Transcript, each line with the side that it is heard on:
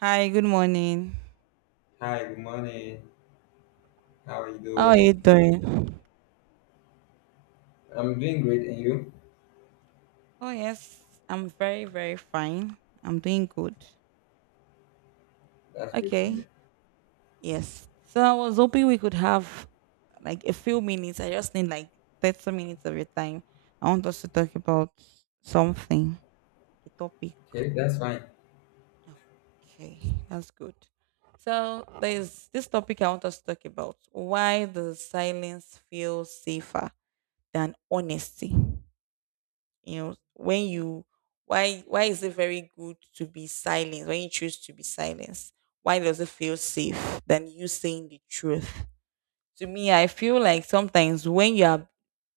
right: Hi, good morning.
left: Hi, good morning. How are you
right: How are you
left: doing?
right: doing?
left: I'm doing great, and you?
right: Oh, yes, I'm very, very fine. I'm doing good.
left: That's great to
right: Okay,
left: hear.
right: yes. So I was hoping we could have like a few minutes. I just need like 30 minutes of your time. I want us to talk about something, a topic.
left: Okay, that's fine.
right: Okay, that's good. So there's this topic I want us to talk about. Why does silence feel safer than honesty? You know when you why is it very good to be silenced when you choose to be silenced? Why does it feel safe than you saying the truth? To me, I feel like sometimes when you are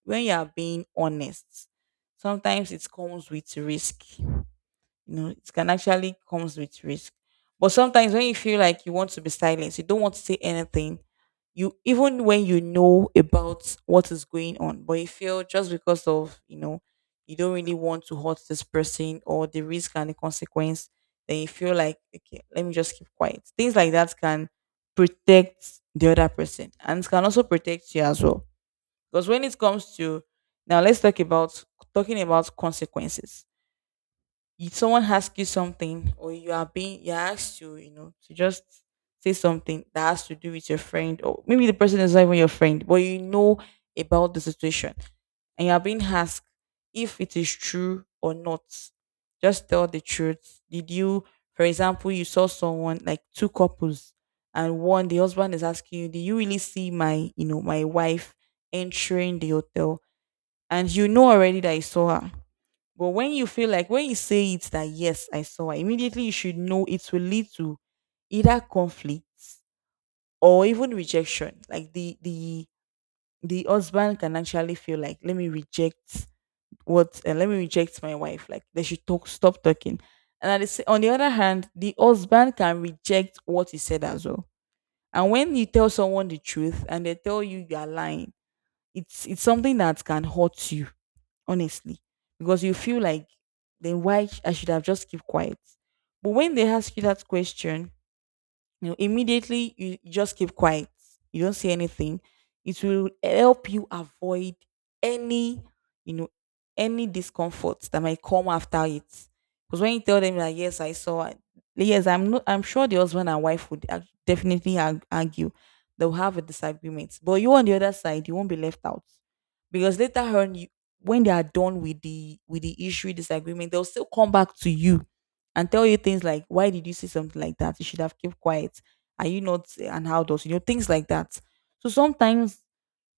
right: when you are being honest, sometimes it comes with risk. You know, it can actually comes with risk. But sometimes when you feel like you want to be silent, you don't want to say anything, you even when you know about what is going on, but you feel just because of, you don't really want to hurt this person or the risk and the consequence, then you feel like, okay, let me just keep quiet. Things like that can protect the other person, and it can also protect you as well. Because when it comes to, now let's talk about consequences. If someone asks you something, or you are being you're asked to, you know, to just say something that has to do with your friend, or maybe the person is not even your friend, but you know about the situation, and you are being asked if it is true or not. Just tell the truth. Did you- for example, you saw someone, like, two couples, and one, the husband is asking you, did you really see my, you know, my wife entering the hotel? And you know already that you saw her. But when you feel like, when you say it that yes, I saw her, immediately you should know it will lead to either conflict or even rejection. Like the husband can actually feel like, let me reject what let me reject my wife. Like they should talk stop talking. And at the on the other hand, the husband can reject what he said as well. And when you tell someone the truth and they tell you you are lying, it's something that can hurt you, honestly, because you feel like, then why I should have just keep quiet. But when they ask you that question, you know, immediately you just keep quiet. You don't say anything. It will help you avoid any, you know, any discomfort that might come after it. Because when you tell them that yes, yes, I'm not. I'm sure the husband and wife would definitely argue. They'll have a disagreement. But you on the other side, you won't be left out because later on, you, when they are done with the issue disagreement, they'll still come back to you and tell you things like, why did you say something like that? You should have kept quiet. Are you not an adult? You know, things like that. So sometimes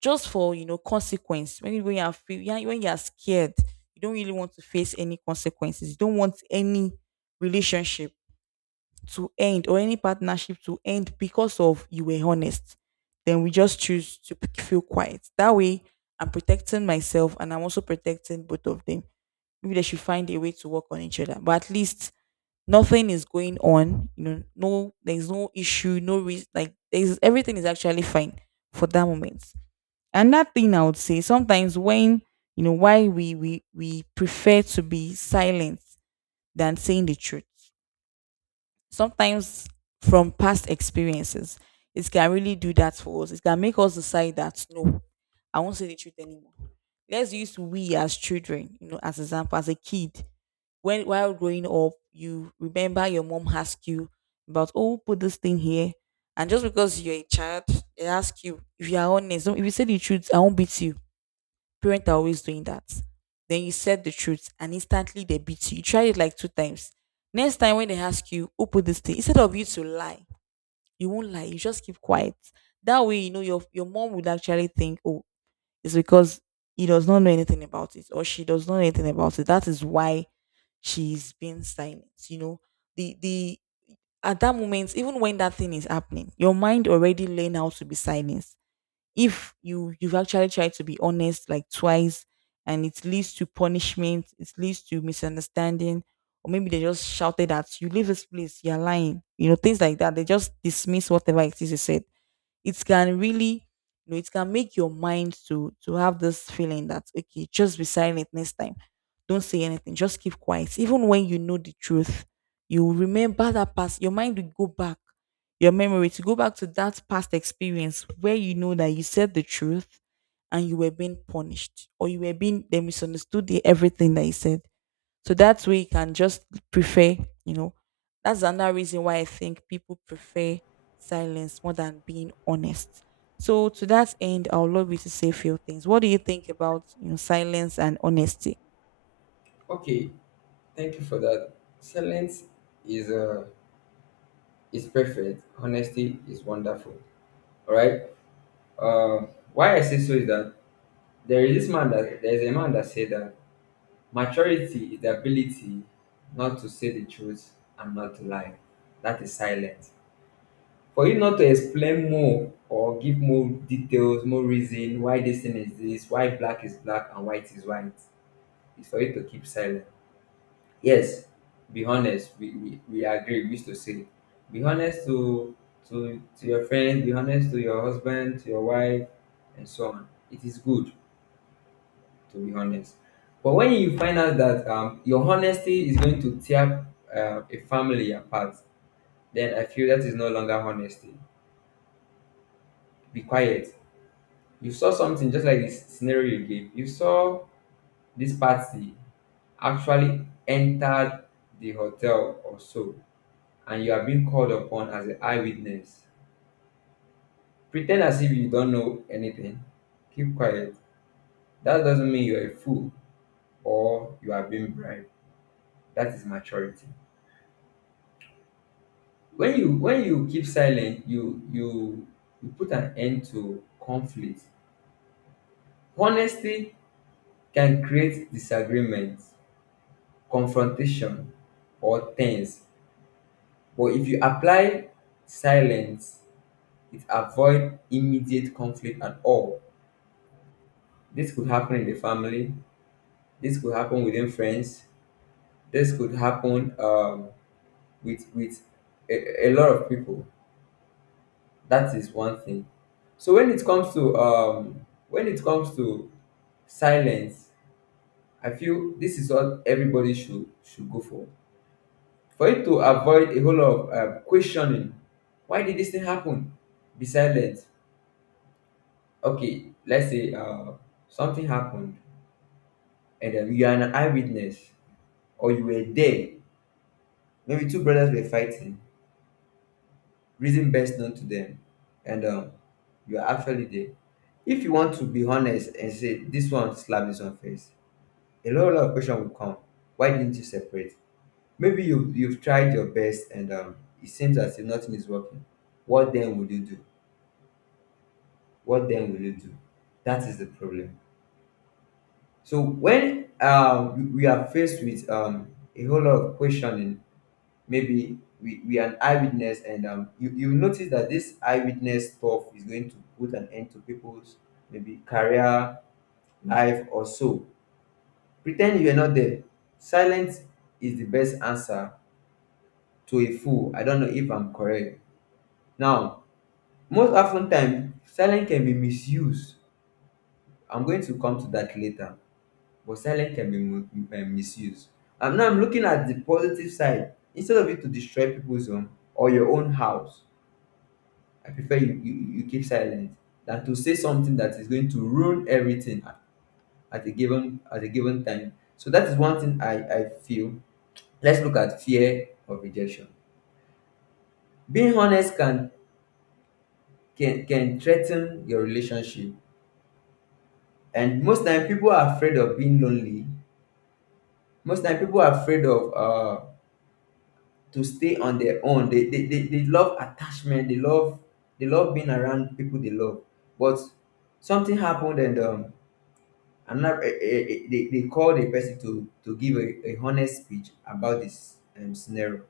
right: just for, you know, consequence, when you, yeah, when you are scared, you don't really want to face any consequences. You don't want any relationship to end, or any partnership to end because of you were honest. Then we just choose to feel quiet. That way, I'm protecting myself, and I'm also protecting both of them. Maybe they should find a way to work on each other. But at least nothing is going on. You know, no, there's no issue, no risk. Like, there's, everything is actually fine for that moment. And that thing, I would say, sometimes when, you know, why we prefer to be silent than saying the truth. Sometimes from past experiences, it can really do that for us. It can make us decide that no, I won't say the truth anymore. Let's use we as children, you know, as example, as a kid. When while growing up, you remember your mom asked you about, oh, put this thing here. And just because you're a child, they ask you if you are honest. If you say the truth, I won't beat you. Parents are always doing that. Then you said the truth and instantly they beat you. You tried it like two times. Next time when they ask you who put this thing, instead of you to lie, you won't lie. You just keep quiet. That way, you know your mom would actually think, oh, it's because he does not know anything about it, or she does not know anything about it. That is why she's being silent. You know, the at that moment, even when that thing is happening, your mind already learn how to be silent if you've actually tried to be honest like twice, and it leads to punishment, it leads to misunderstanding, or maybe they just shouted at you, leave this place, you're lying, you know, things like that. They just dismiss whatever it is you said. It can really, you know, it can make your mind to have this feeling that, okay, just be silent next time. Don't say anything, just keep quiet even when you know the truth. You will remember that past, your mind will go back, your memory, to go back to that past experience where you know that you said the truth and you were being punished, or you were being, they misunderstood the, everything that you said. So that way you can just prefer, you know. That's another reason why I think people prefer silence more than being honest. So to that end, I would love you to say a few things. What do you think about, you know, silence and honesty?
left: Okay, thank you for that. Silence is uh is perfect. Honesty is wonderful. All right. Uh, why I say so is that there is a man that said that maturity is the ability not to say the truth and not to lie. That is silence. For you not to explain more or give more details, more reason why this thing is this, why black is black and white is white. It's for you to keep silent. Yes, be honest. We agree. We used to say, be honest to your friend, be honest to your husband, to your wife, and so on. It is good to be honest. But when you find out that your honesty is going to tear a family apart, then I feel that is no longer honesty. Be quiet. You saw something just like the scenario you gave. You saw this party actually entered the hotel or so, and you are being called upon as an eyewitness. Pretend as if you don't know anything. Keep quiet. That doesn't mean you're a fool or you are being bribed. That is maturity. When you keep silent, you put an end to conflict. Honesty can create disagreement, confrontation, or tense. But if you apply silence, it avoid immediate conflict at all. This could happen in the family. This could happen within friends. This could happen with a lot of people. That is one thing. So when it comes to silence, I feel this is what everybody should go for. For it to avoid a whole lot of questioning. Why did this thing happen? Be silent. Okay, let's say something happened and you are an eyewitness or you were there. Maybe two brothers were fighting, reason best known to them, and you are actually there. If you want to be honest and say this one slapped this one face, a lot of question will come. Why didn't you separate? Maybe you've tried your best and it seems as if nothing is working. What then will you do? What then will you do? That is the problem. So when we are faced with a whole lot of questioning, maybe we are an eyewitness, and you notice that this eyewitness stuff is going to put an end to people's maybe career, life, or so. Pretend you are not there. Silence is the best answer to a fool. I don't know if I'm correct. Now, most often time, silence can be misused. I'm going to come to that later. But silence can be misused. And now I'm looking at the positive side. Instead of you to destroy people's home or your own house, I prefer you keep silent than to say something that is going to ruin everything at a given time. So that is one thing I feel. Let's look at fear of rejection. Being honest can threaten your relationship, and most time people are afraid of being lonely. Most time people are afraid of to stay on their own. They love attachment. They love being around people they love. But something happened and another they called a person to give a honest speech about this scenario.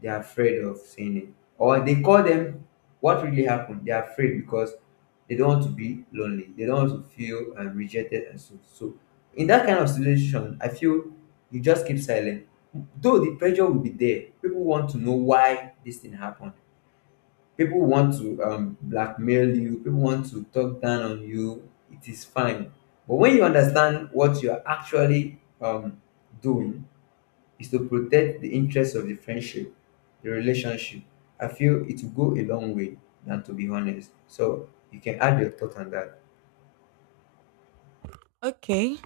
left: They're afraid of saying it, or they call them what really happened. They're afraid because they don't want to be lonely. They don't want to feel rejected, and so in that kind of situation, I feel you just keep silent. Though the pressure will be there, people want to know why this thing happened. People want to blackmail you. People want to talk down on you. It is fine. But when you understand what you're actually doing is to protect the interests of the friendship, the relationship. I feel it will go a long way than to be honest. So you can add your thought on that.
right: Okay,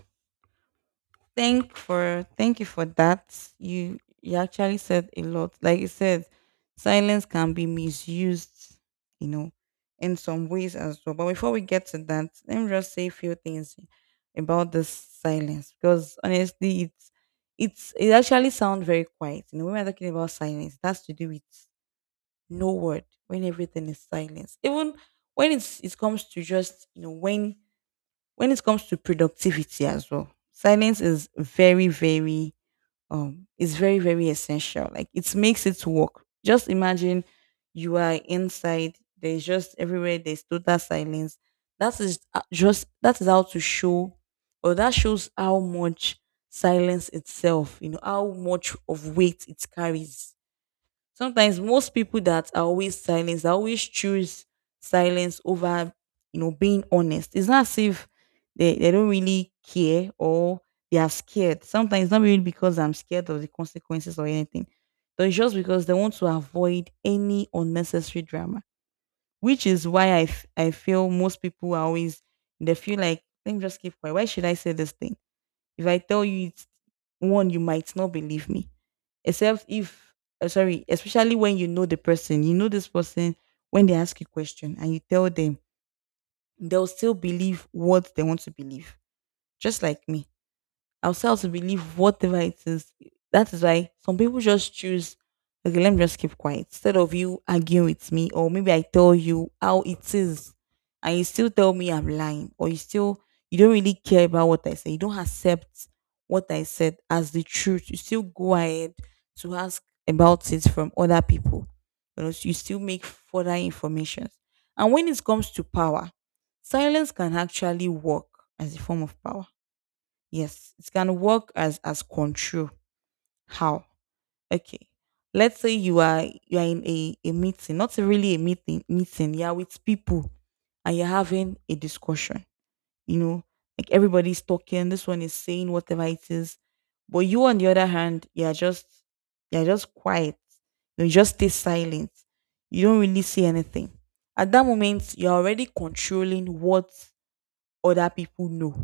right: Thank you for that. You actually said a lot. Like you said, silence can be misused, you know, in some ways as well. But before we get to that, let me just say a few things about this silence because, honestly, it's it actually sounds very quiet. You know, when we're talking about silence, it has to do with no word, when everything is silence. Even when it comes to just, you know, when it comes to productivity as well, silence is very, very essential. Like it makes it work. Just imagine you are inside, there's just everywhere, there's total silence. That is how to show, or that shows how much silence itself, you know, how much of weight it carries. Sometimes most people that are always silence, they always choose silence over, you know, being honest. It's not as if they don't really care or they are scared. Sometimes it's not really because I'm scared of the consequences or anything. But it's just because they want to avoid any unnecessary drama. Which is why I, I feel most people are always, they feel like, let me just keep quiet. Why should I say this thing? If I tell you it's one, you might not believe me except if, sorry especially when you know the person, you know this person, when they ask you question and you tell them, they'll still believe what they want to believe, just like me, ourselves to believe whatever it is. That is why some people just choose, okay, let me just keep quiet instead of you arguing with me, or maybe I tell you how it is, and you still tell me I'm lying, or you still, you don't really care about what I say, you don't accept what I said as the truth. You still go ahead to ask about it from other people. You know, so you still make further information. And when it comes to power, silence can actually work as a form of power. Yes, it can work as control. How? Okay. Let's say you are in a meeting, not really a meeting meeting, you're with people and you're having a discussion, you know, like everybody's talking, this one is saying whatever it is. But you on the other hand, you're just quiet. You just stay silent. You don't really say anything. At that moment, you're already controlling what other people know,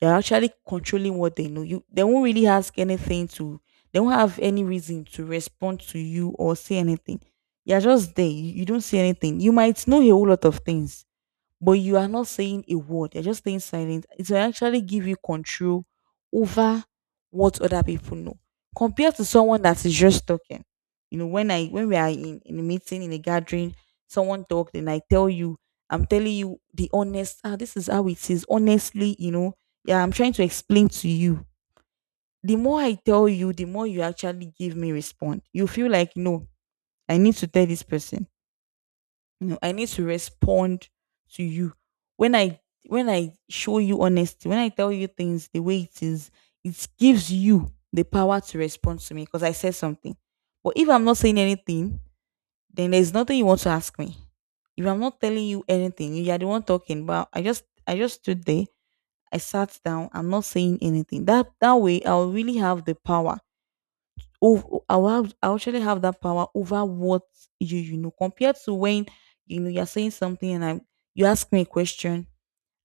right: they're actually controlling what they know. You, they won't really ask anything to, they won't have any reason to respond to you or say anything. You're just there. You don't see anything. You might know a whole lot of things, but you are not saying a word, you're just staying silent. It will actually give you control over what other people know. Compared to someone that is just talking. You know, when I when we are in a meeting, in a gathering, someone talked and I tell you, I'm telling you the honest, this is how it is. Honestly, you know, yeah, I'm trying to explain to you. The more I tell you, the more you actually give me respond. You feel like, no, I need to tell this person, you know, I need to respond to you. When I when I show you honesty, when I tell you things the way it is, it gives you the power to respond to me because I said something. But if I'm not saying anything, then there's nothing you want to ask me. If I'm not telling you anything, you are the one talking. But I just stood there. I sat down. I'm not saying anything. That way, I'll really have the power. Oh, I actually have that power over what you know compared to when, you know, you're saying something and I you ask me a question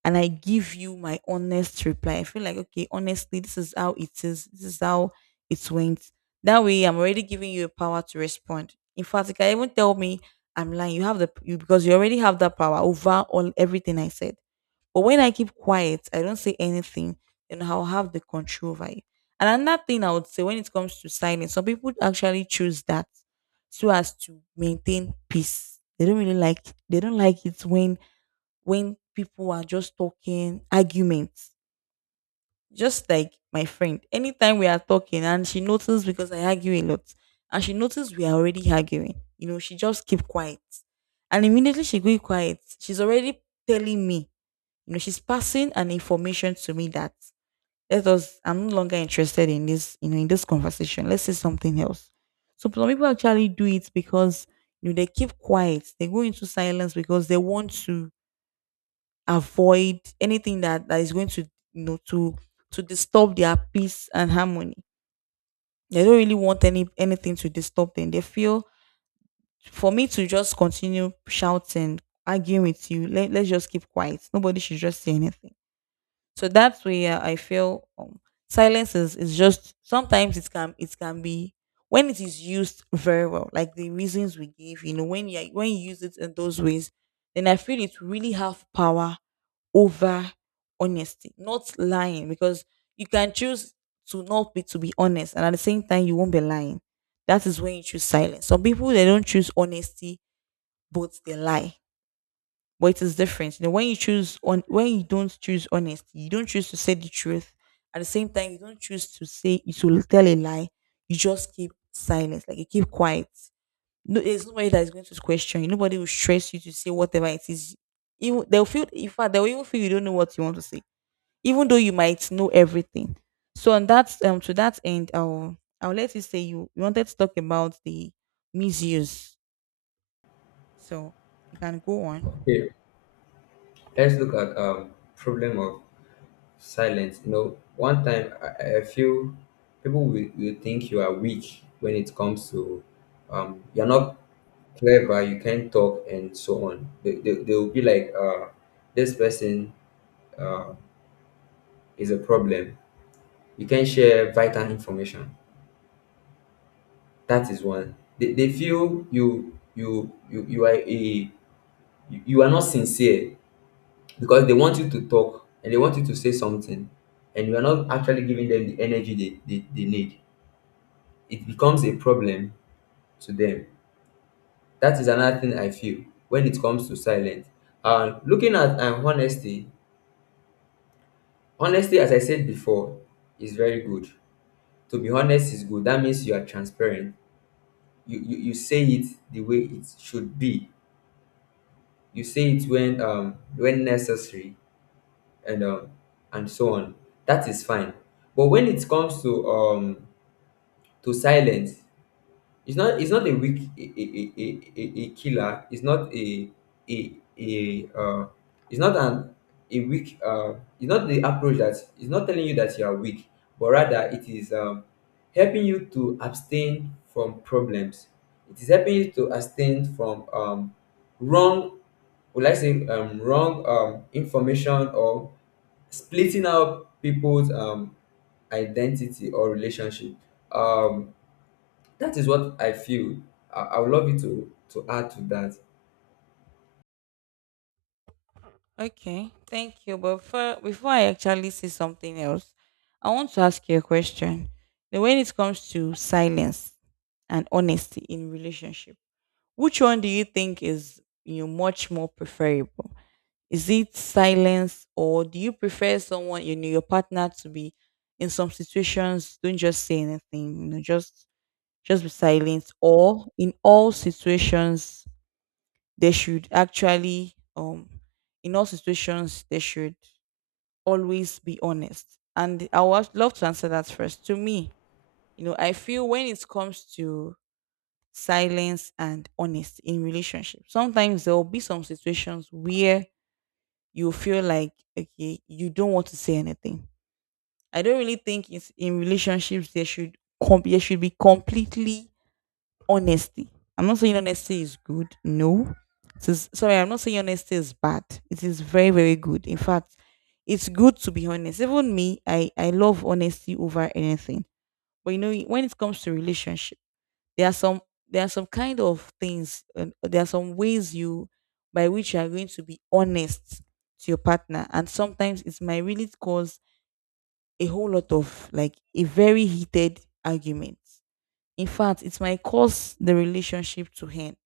right: and I give you my honest reply. I feel like, okay, honestly, this is how it is. This is how it went. That way, I'm already giving you a power to respond. In fact, you can even tell me I'm lying. You have the you because you already have that power over all everything I said. But when I keep quiet, I don't say anything, then I'll have the control over it. And another thing I would say, when it comes to silence, some people actually choose that so as to maintain peace. They don't like it when people are just talking arguments. Just like my friend, anytime we are talking and she notices, because I argue a lot, and she notices we are already arguing, you know, she just keep quiet, and immediately she go quiet. She's already telling me, you know, she's passing an information to me that, let us I'm no longer interested in this, you know, in this conversation. Let's say something else. So some people actually do it because, you know, they keep quiet, they go into silence because they want to avoid anything that is going to, you know, to disturb their peace and harmony. They don't really want anything to disturb them. They feel, for me to just continue shouting, arguing with you, let's just keep quiet. Nobody should just say anything. So that's where I feel silence is just sometimes it can be, when it is used very well, like the reasons we gave, you know, when you use it in those ways, then I feel it really have power over honesty, not lying, because you can choose to not be to be honest, and at the same time you won't be lying. That is when you choose silence. Some people they don't choose honesty, but they lie, but it is different. You know, when you don't choose honesty, you don't choose to say the truth. At the same time, you don't choose to tell a lie. You just keep silence, like you keep quiet. No, there's nobody that is going to question you. Nobody will stress you to say whatever it is. Even they'll feel, in fact, they'll even feel you don't know what you want to say, even though you might know everything. So, on that, to that end, I'll let you say, you wanted to talk about the misuse. So you can go on.
left: Okay, let's look at problem of silence. You know, one time I feel people will think you are weak when it comes to you're not clever, you can't talk, and so on. They will be like, this person, uh is a problem. You can not share vital information. That is one. They feel you are not sincere, because they want you to talk and they want you to say something, and you are not actually giving them the energy they need. It becomes a problem to them. That is another thing I feel when it comes to silence. Looking at honesty, honesty, as I said before, is very good. To be honest is good. That means you are transparent. You say it the way it should be. You say it when necessary, and um and so on. That is fine. But when it comes to silence, it's not a killer. It's not a a, a it's not an a weak it's not the approach. That It's not telling you that you are weak, but rather it is helping you to abstain from problems. It is helping you to abstain from wrong, would I say wrong information, or splitting out people's identity or relationship. um, that is what I feel. I would love you to add to that.
right: Okay, thank you. But before I actually say something else, I want to ask you a question. Now, when it comes to silence and honesty in relationship, which one do you think is, you know, much more preferable? Is it silence, or do you prefer someone, you know, your partner to be, in some situations, don't just say anything, you know, just be silent, or in all situations they should actually in all situations they should always be honest. And I would love to answer that first. To me, you know, I feel when it comes to silence and honest in relationships, sometimes there will be some situations where you feel like, okay, you don't want to say anything. I don't really think it's, in relationships there should there should be completely honesty. I'm not saying honesty is good. No. It is, sorry, I'm not saying honesty is bad. It is very, very good. In fact, it's good to be honest. Even me, I love honesty over anything. But you know, when it comes to relationship, there are some there are some kind of things, and there are some ways you by which you are going to be honest to your partner, and sometimes it might really cause a whole lot of, like, a very heated argument. In fact, it might cause the relationship to end.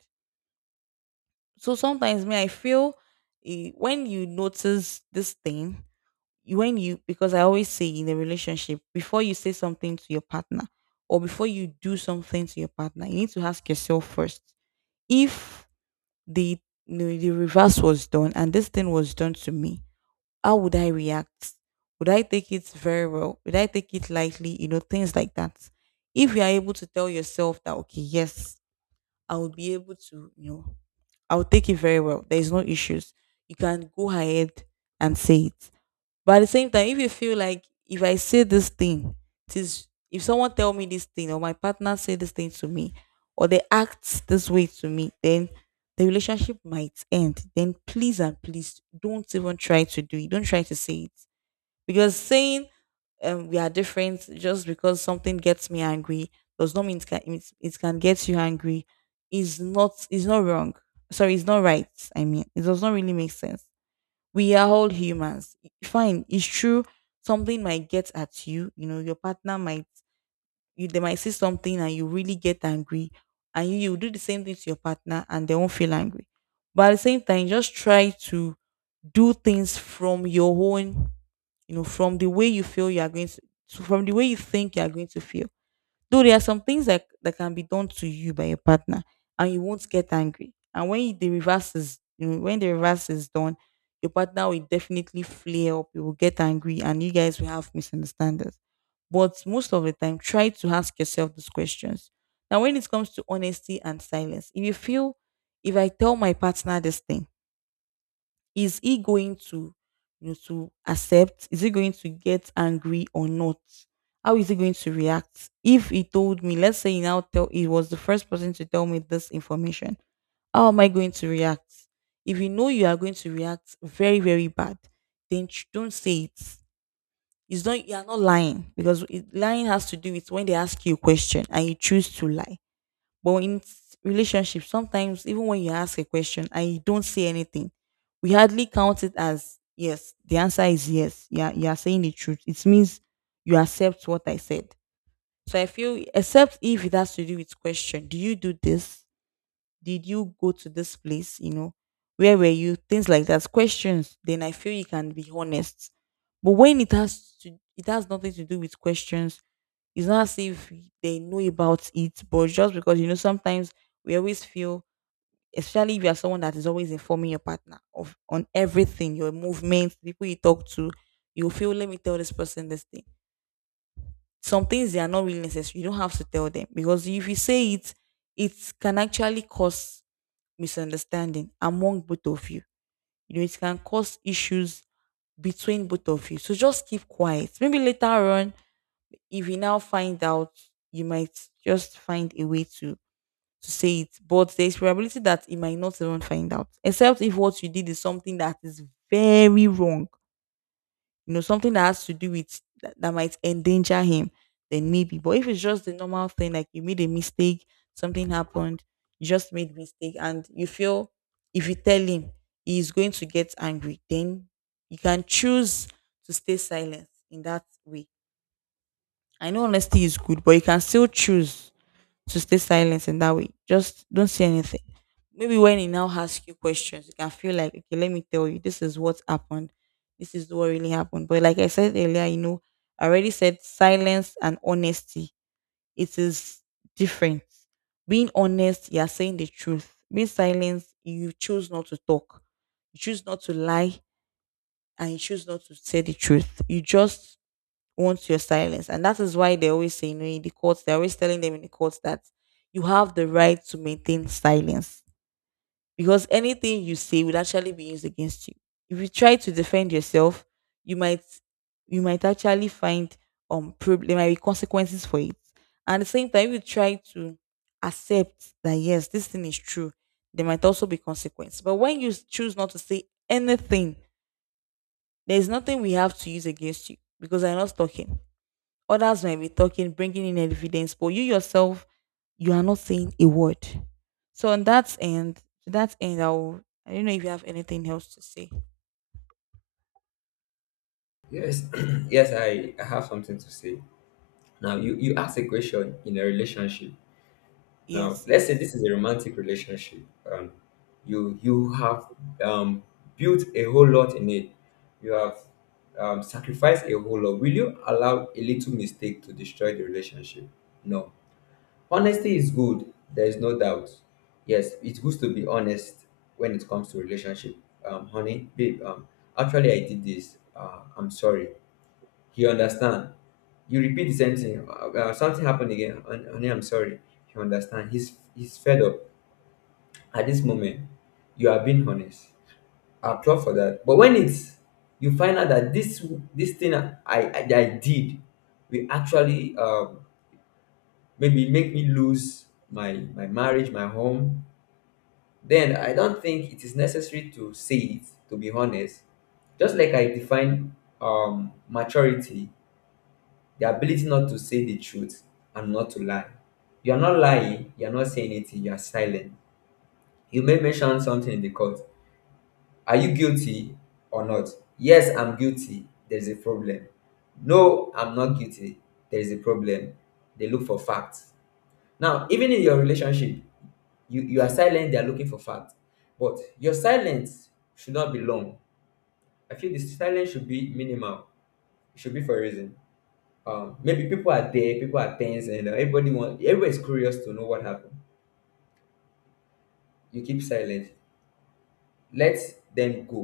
right: So sometimes me I feel, when you notice this thing, you- when you because I always say, in a relationship, before you say something to your partner or before you do something to your partner, you need to ask yourself first, if the no, the reverse was done and this thing was done to me, how would I react? Would I take it very well? Would I take it lightly? You know, things like that. If you are able to tell yourself that, okay, yes, I will be able to, you know, I'll take it very well. There is no issues. You can go ahead and say it. But at the same time, if you feel like, if I say this thing, it is if someone tell me this thing, or my partner say this thing to me, or they act this way to me, then the relationship might end. Then please and please don't even try to do it. Don't try to say it, because saying we are different, just because something gets me angry does not mean it, it can get you angry. Is not wrong. Sorry, it's not right. I mean, it does not really make sense, we are all humans. Fine, it's true. Something might get at you. You know, your partner might, you they might say something and you really get angry, and you do the same thing to your partner and they won't feel angry. But at the same time, just try to do things from your own, you know, from the way you feel you are going to, from the way you think you are going to feel. Though there are some things that can be done to you by your partner and you won't get angry. And when the reverse is, you know, when the reverse is done, your partner will definitely flare up, you will get angry, and you guys will have misunderstandings. But most of the time, try to ask yourself these questions. Now, when it comes to honesty and silence, if you feel, if I tell my partner this thing, is he going to, you know, to accept? Is he going to get angry or not? How is he going to react? If he told me, let's say he now tell he was the first person to tell me this information, how am I going to react? If you know you are going to react very, very bad, then don't say it. It's not, you are not lying, because lying has to do with when they ask you a question and you choose to lie, but in relationships, sometimes even when you ask a question and you don't say anything, we hardly count it as yes. The answer is yes. Yeah, you are saying the truth. It means you accept what I said. So I feel, except if it has to do with question, do you do this? Did you go to this place? You know, where were you? Things like that. Questions. Then I feel you can be honest. But when it has to, it has nothing to do with questions. It's not as if they know about it, but just because, you know, sometimes we always feel, especially if you are someone that is always informing your partner of on everything, your movements, the people you talk to, you feel, let me tell this person this thing. Some things they are not really necessary. You don't have to tell them, because if you say it, it can actually cause misunderstanding among both of you. You know, it can cause issues between both of you. So just keep quiet. Maybe later on, if you now find out, you might just find a way to say it. But there's probability that you might not even find out. Except if what you did is something that is very wrong, you know, something that has to do with that might endanger him, then maybe. But if it's just the normal thing, like you made a mistake, something happened, you just made mistake, and you feel if you tell him he's going to get angry, then you can choose to stay silent in that way. I know honesty is good, but you can still choose to stay silent in that way. Just don't say anything. Maybe when he now asks you questions, you can feel like, okay, let me tell you, this is what happened. This is what really happened. But like I said earlier, you know, I already said silence and honesty. It is different. Being honest, you are saying the truth. Being silent, you choose not to talk. You choose not to lie, and you choose not to say the truth. You just wants your silence. And that is why they always say, you know, in the courts, they're always telling them in the courts that you have the right to maintain silence, because anything you say will actually be used against you. If you try to defend yourself, you might you might actually find there might be consequences for it. And at the same time, if you try to accept that yes, this thing is true, there might also be consequences. But when you choose not to say anything, there is nothing we have to use against you, because I'm not talking. Others might be talking, bringing in evidence, but you yourself, you are not saying a word. So on that end, to that end, I'll, I don't know if you have anything else to say.
left: Yes, yes, I have something to say. Now, you ask a question in a relationship. Now,
right: Yes,
left: let's say
right: yes.
left: this is a romantic relationship. Um, you have um, built a whole lot in it. You have sacrificed a whole lot. Will you allow a little mistake to destroy the relationship? No. Honesty is good. There is no doubt. Yes, it's good to be honest when it comes to relationship. Honey, babe, actually I did this. I'm sorry. He understand. You repeat the same thing. Something happened again. Honey, I'm sorry. He understand. He's fed up. At this moment, you are being honest. I applaud for that. But when it's you find out that this thing I did will actually maybe make me lose my marriage, my home. Then I don't think it is necessary to say it, to be honest. Just like I define maturity, the ability not to say the truth and not to lie. You are not lying, you are not saying anything, you are silent. You may mention something in the court. Are you guilty or not? Yes, I'm guilty. There's a problem. No, I'm not guilty. There is a problem. They look for facts. Now, even in your relationship, you are silent. They are looking for facts, but your silence should not be long. I feel the silence should be minimal. It should be for a reason. Maybe people are there, people are tense, and everybody's curious to know what happened. You keep silent. Let them go.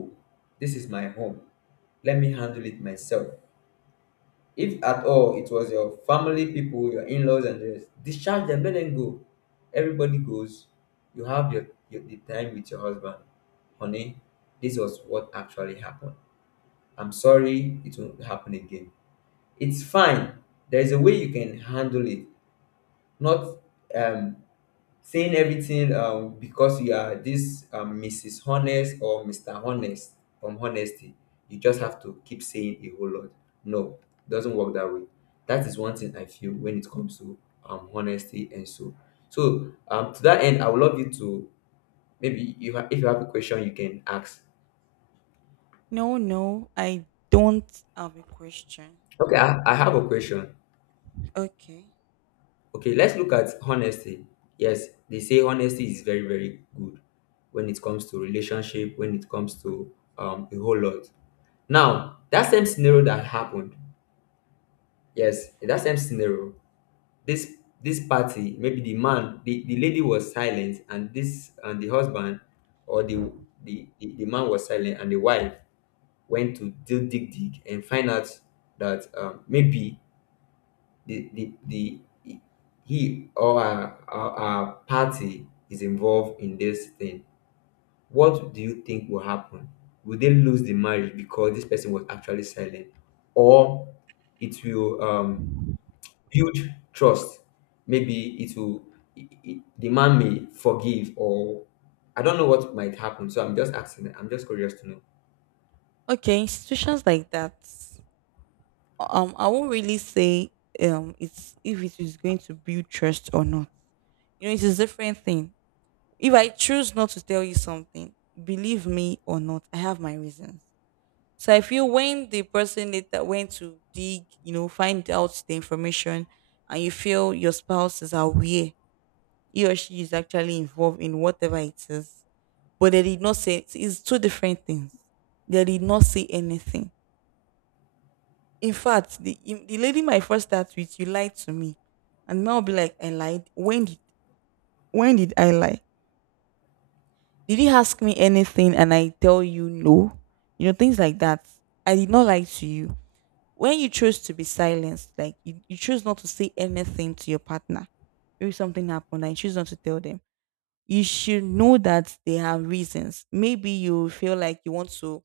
left: This is my home. Let me handle it myself. If at all it was your family people, your in-laws and the rest, discharge them, let them go. Everybody goes. You have your the time with your husband. Honey, this was what actually happened. I'm sorry it won't happen again. It's fine. There is a way you can handle it. Not um saying everything, because you are this, Mrs. Honest or Mr. Honest, from Honesty. You just have to keep saying a whole lot. No, it doesn't work that way. That is one thing I feel when it comes to honesty and so. So, to that end, I would love you to, maybe if you have a question, you can ask.
right: No, I don't have a question.
left: Okay, I have a question.
right: Okay.
left: Okay, let's look at honesty. Yes, they say honesty is very, very good when it comes to relationship, when it comes to a whole lot. Now, that same scenario that happened, yes, in that same scenario, this this party, maybe the man, the lady was silent, and this and the husband, or the man was silent, and the wife went to dig and find out that maybe the he, or our party is involved in this thing. What do you think will happen? Will they lose the marriage because this person was actually silent, or it will build trust? Maybe it will I- the man may forgive, or I don't know what might happen. So I'm just asking. I'm just curious to know.
right: Okay, institutions like that. I won't really say it's if it is going to build trust or not. You know, it's a different thing. If I choose not to tell you something, believe me or not, I have my reasons. So I feel when the person later went to dig, you know, find out the information, and you feel your spouse is aware, he or she is actually involved in whatever it is, but they did not say it's two different things. They did not say anything. In fact, the lady might first start with you lied to me, and I'll be like, I lied. When did I lie? Did you ask me anything and I tell you no? You know, things like that. I did not lie to you when you choose to be silenced, like you chose not to say anything to your partner, maybe something happened and you choose not to tell them, you should know that they have reasons. Maybe you feel like you want to,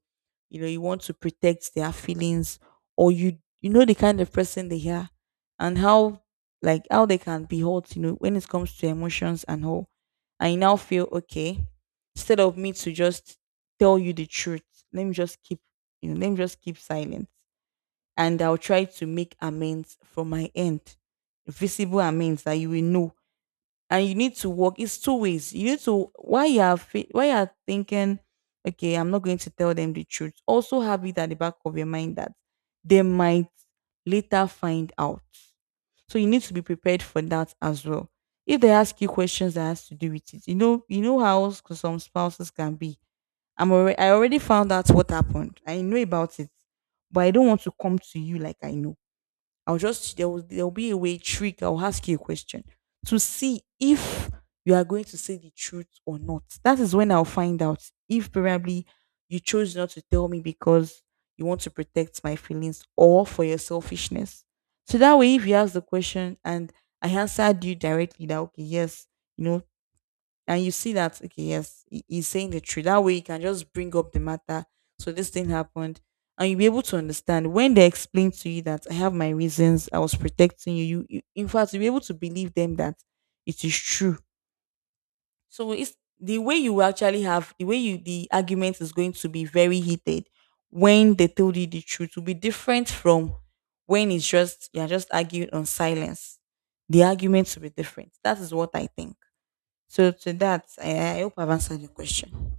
right: you know, you want to protect their feelings, or you know the kind of person they are and how, like how they can be hurt, you know, when it comes to emotions and all. I now feel okay, instead of me to just tell you the truth, let me just keep, you know, let me just keep silent, and I'll try to make amends from my end. Visible amends that you will know. And you need to work. It's two ways. You need to, while you are thinking, okay, I'm not going to tell them the truth. Also have it at the back of your mind that they might later find out. So you need to be prepared for that as well. If they ask you questions that has to do with it, you know how some spouses can be, I already found out what happened. I know about it, but I don't want to come to you like I know. I'll just, there will be a way, trick. I'll ask you a question to see if you are going to say the truth or not. That is when I'll find out if probably you chose not to tell me because you want to protect my feelings or for your selfishness. So that way, if you ask the question and I answered you directly that okay, yes, you know, and you see that okay, yes, he's saying the truth, that way you can just bring up the matter, so this thing happened, and you'll be able to understand when they explain to you that I have my reasons, I was protecting you, you in fact you'll be able to believe them that it is true. So it's the way you actually have, the way you, the argument is going to be very heated when they told you the truth will be different from when it's just you're just arguing on silence. The arguments will be different. That is what I think. So to that, I hope I've answered your question.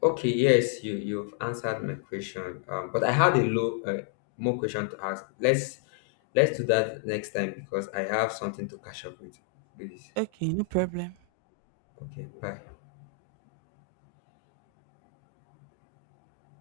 left: Okay, yes, you've answered my question. But I had a low more question to ask. Let's do that next time because I have something to catch up with. Please.
right: Okay, no problem.
left: Okay. Bye.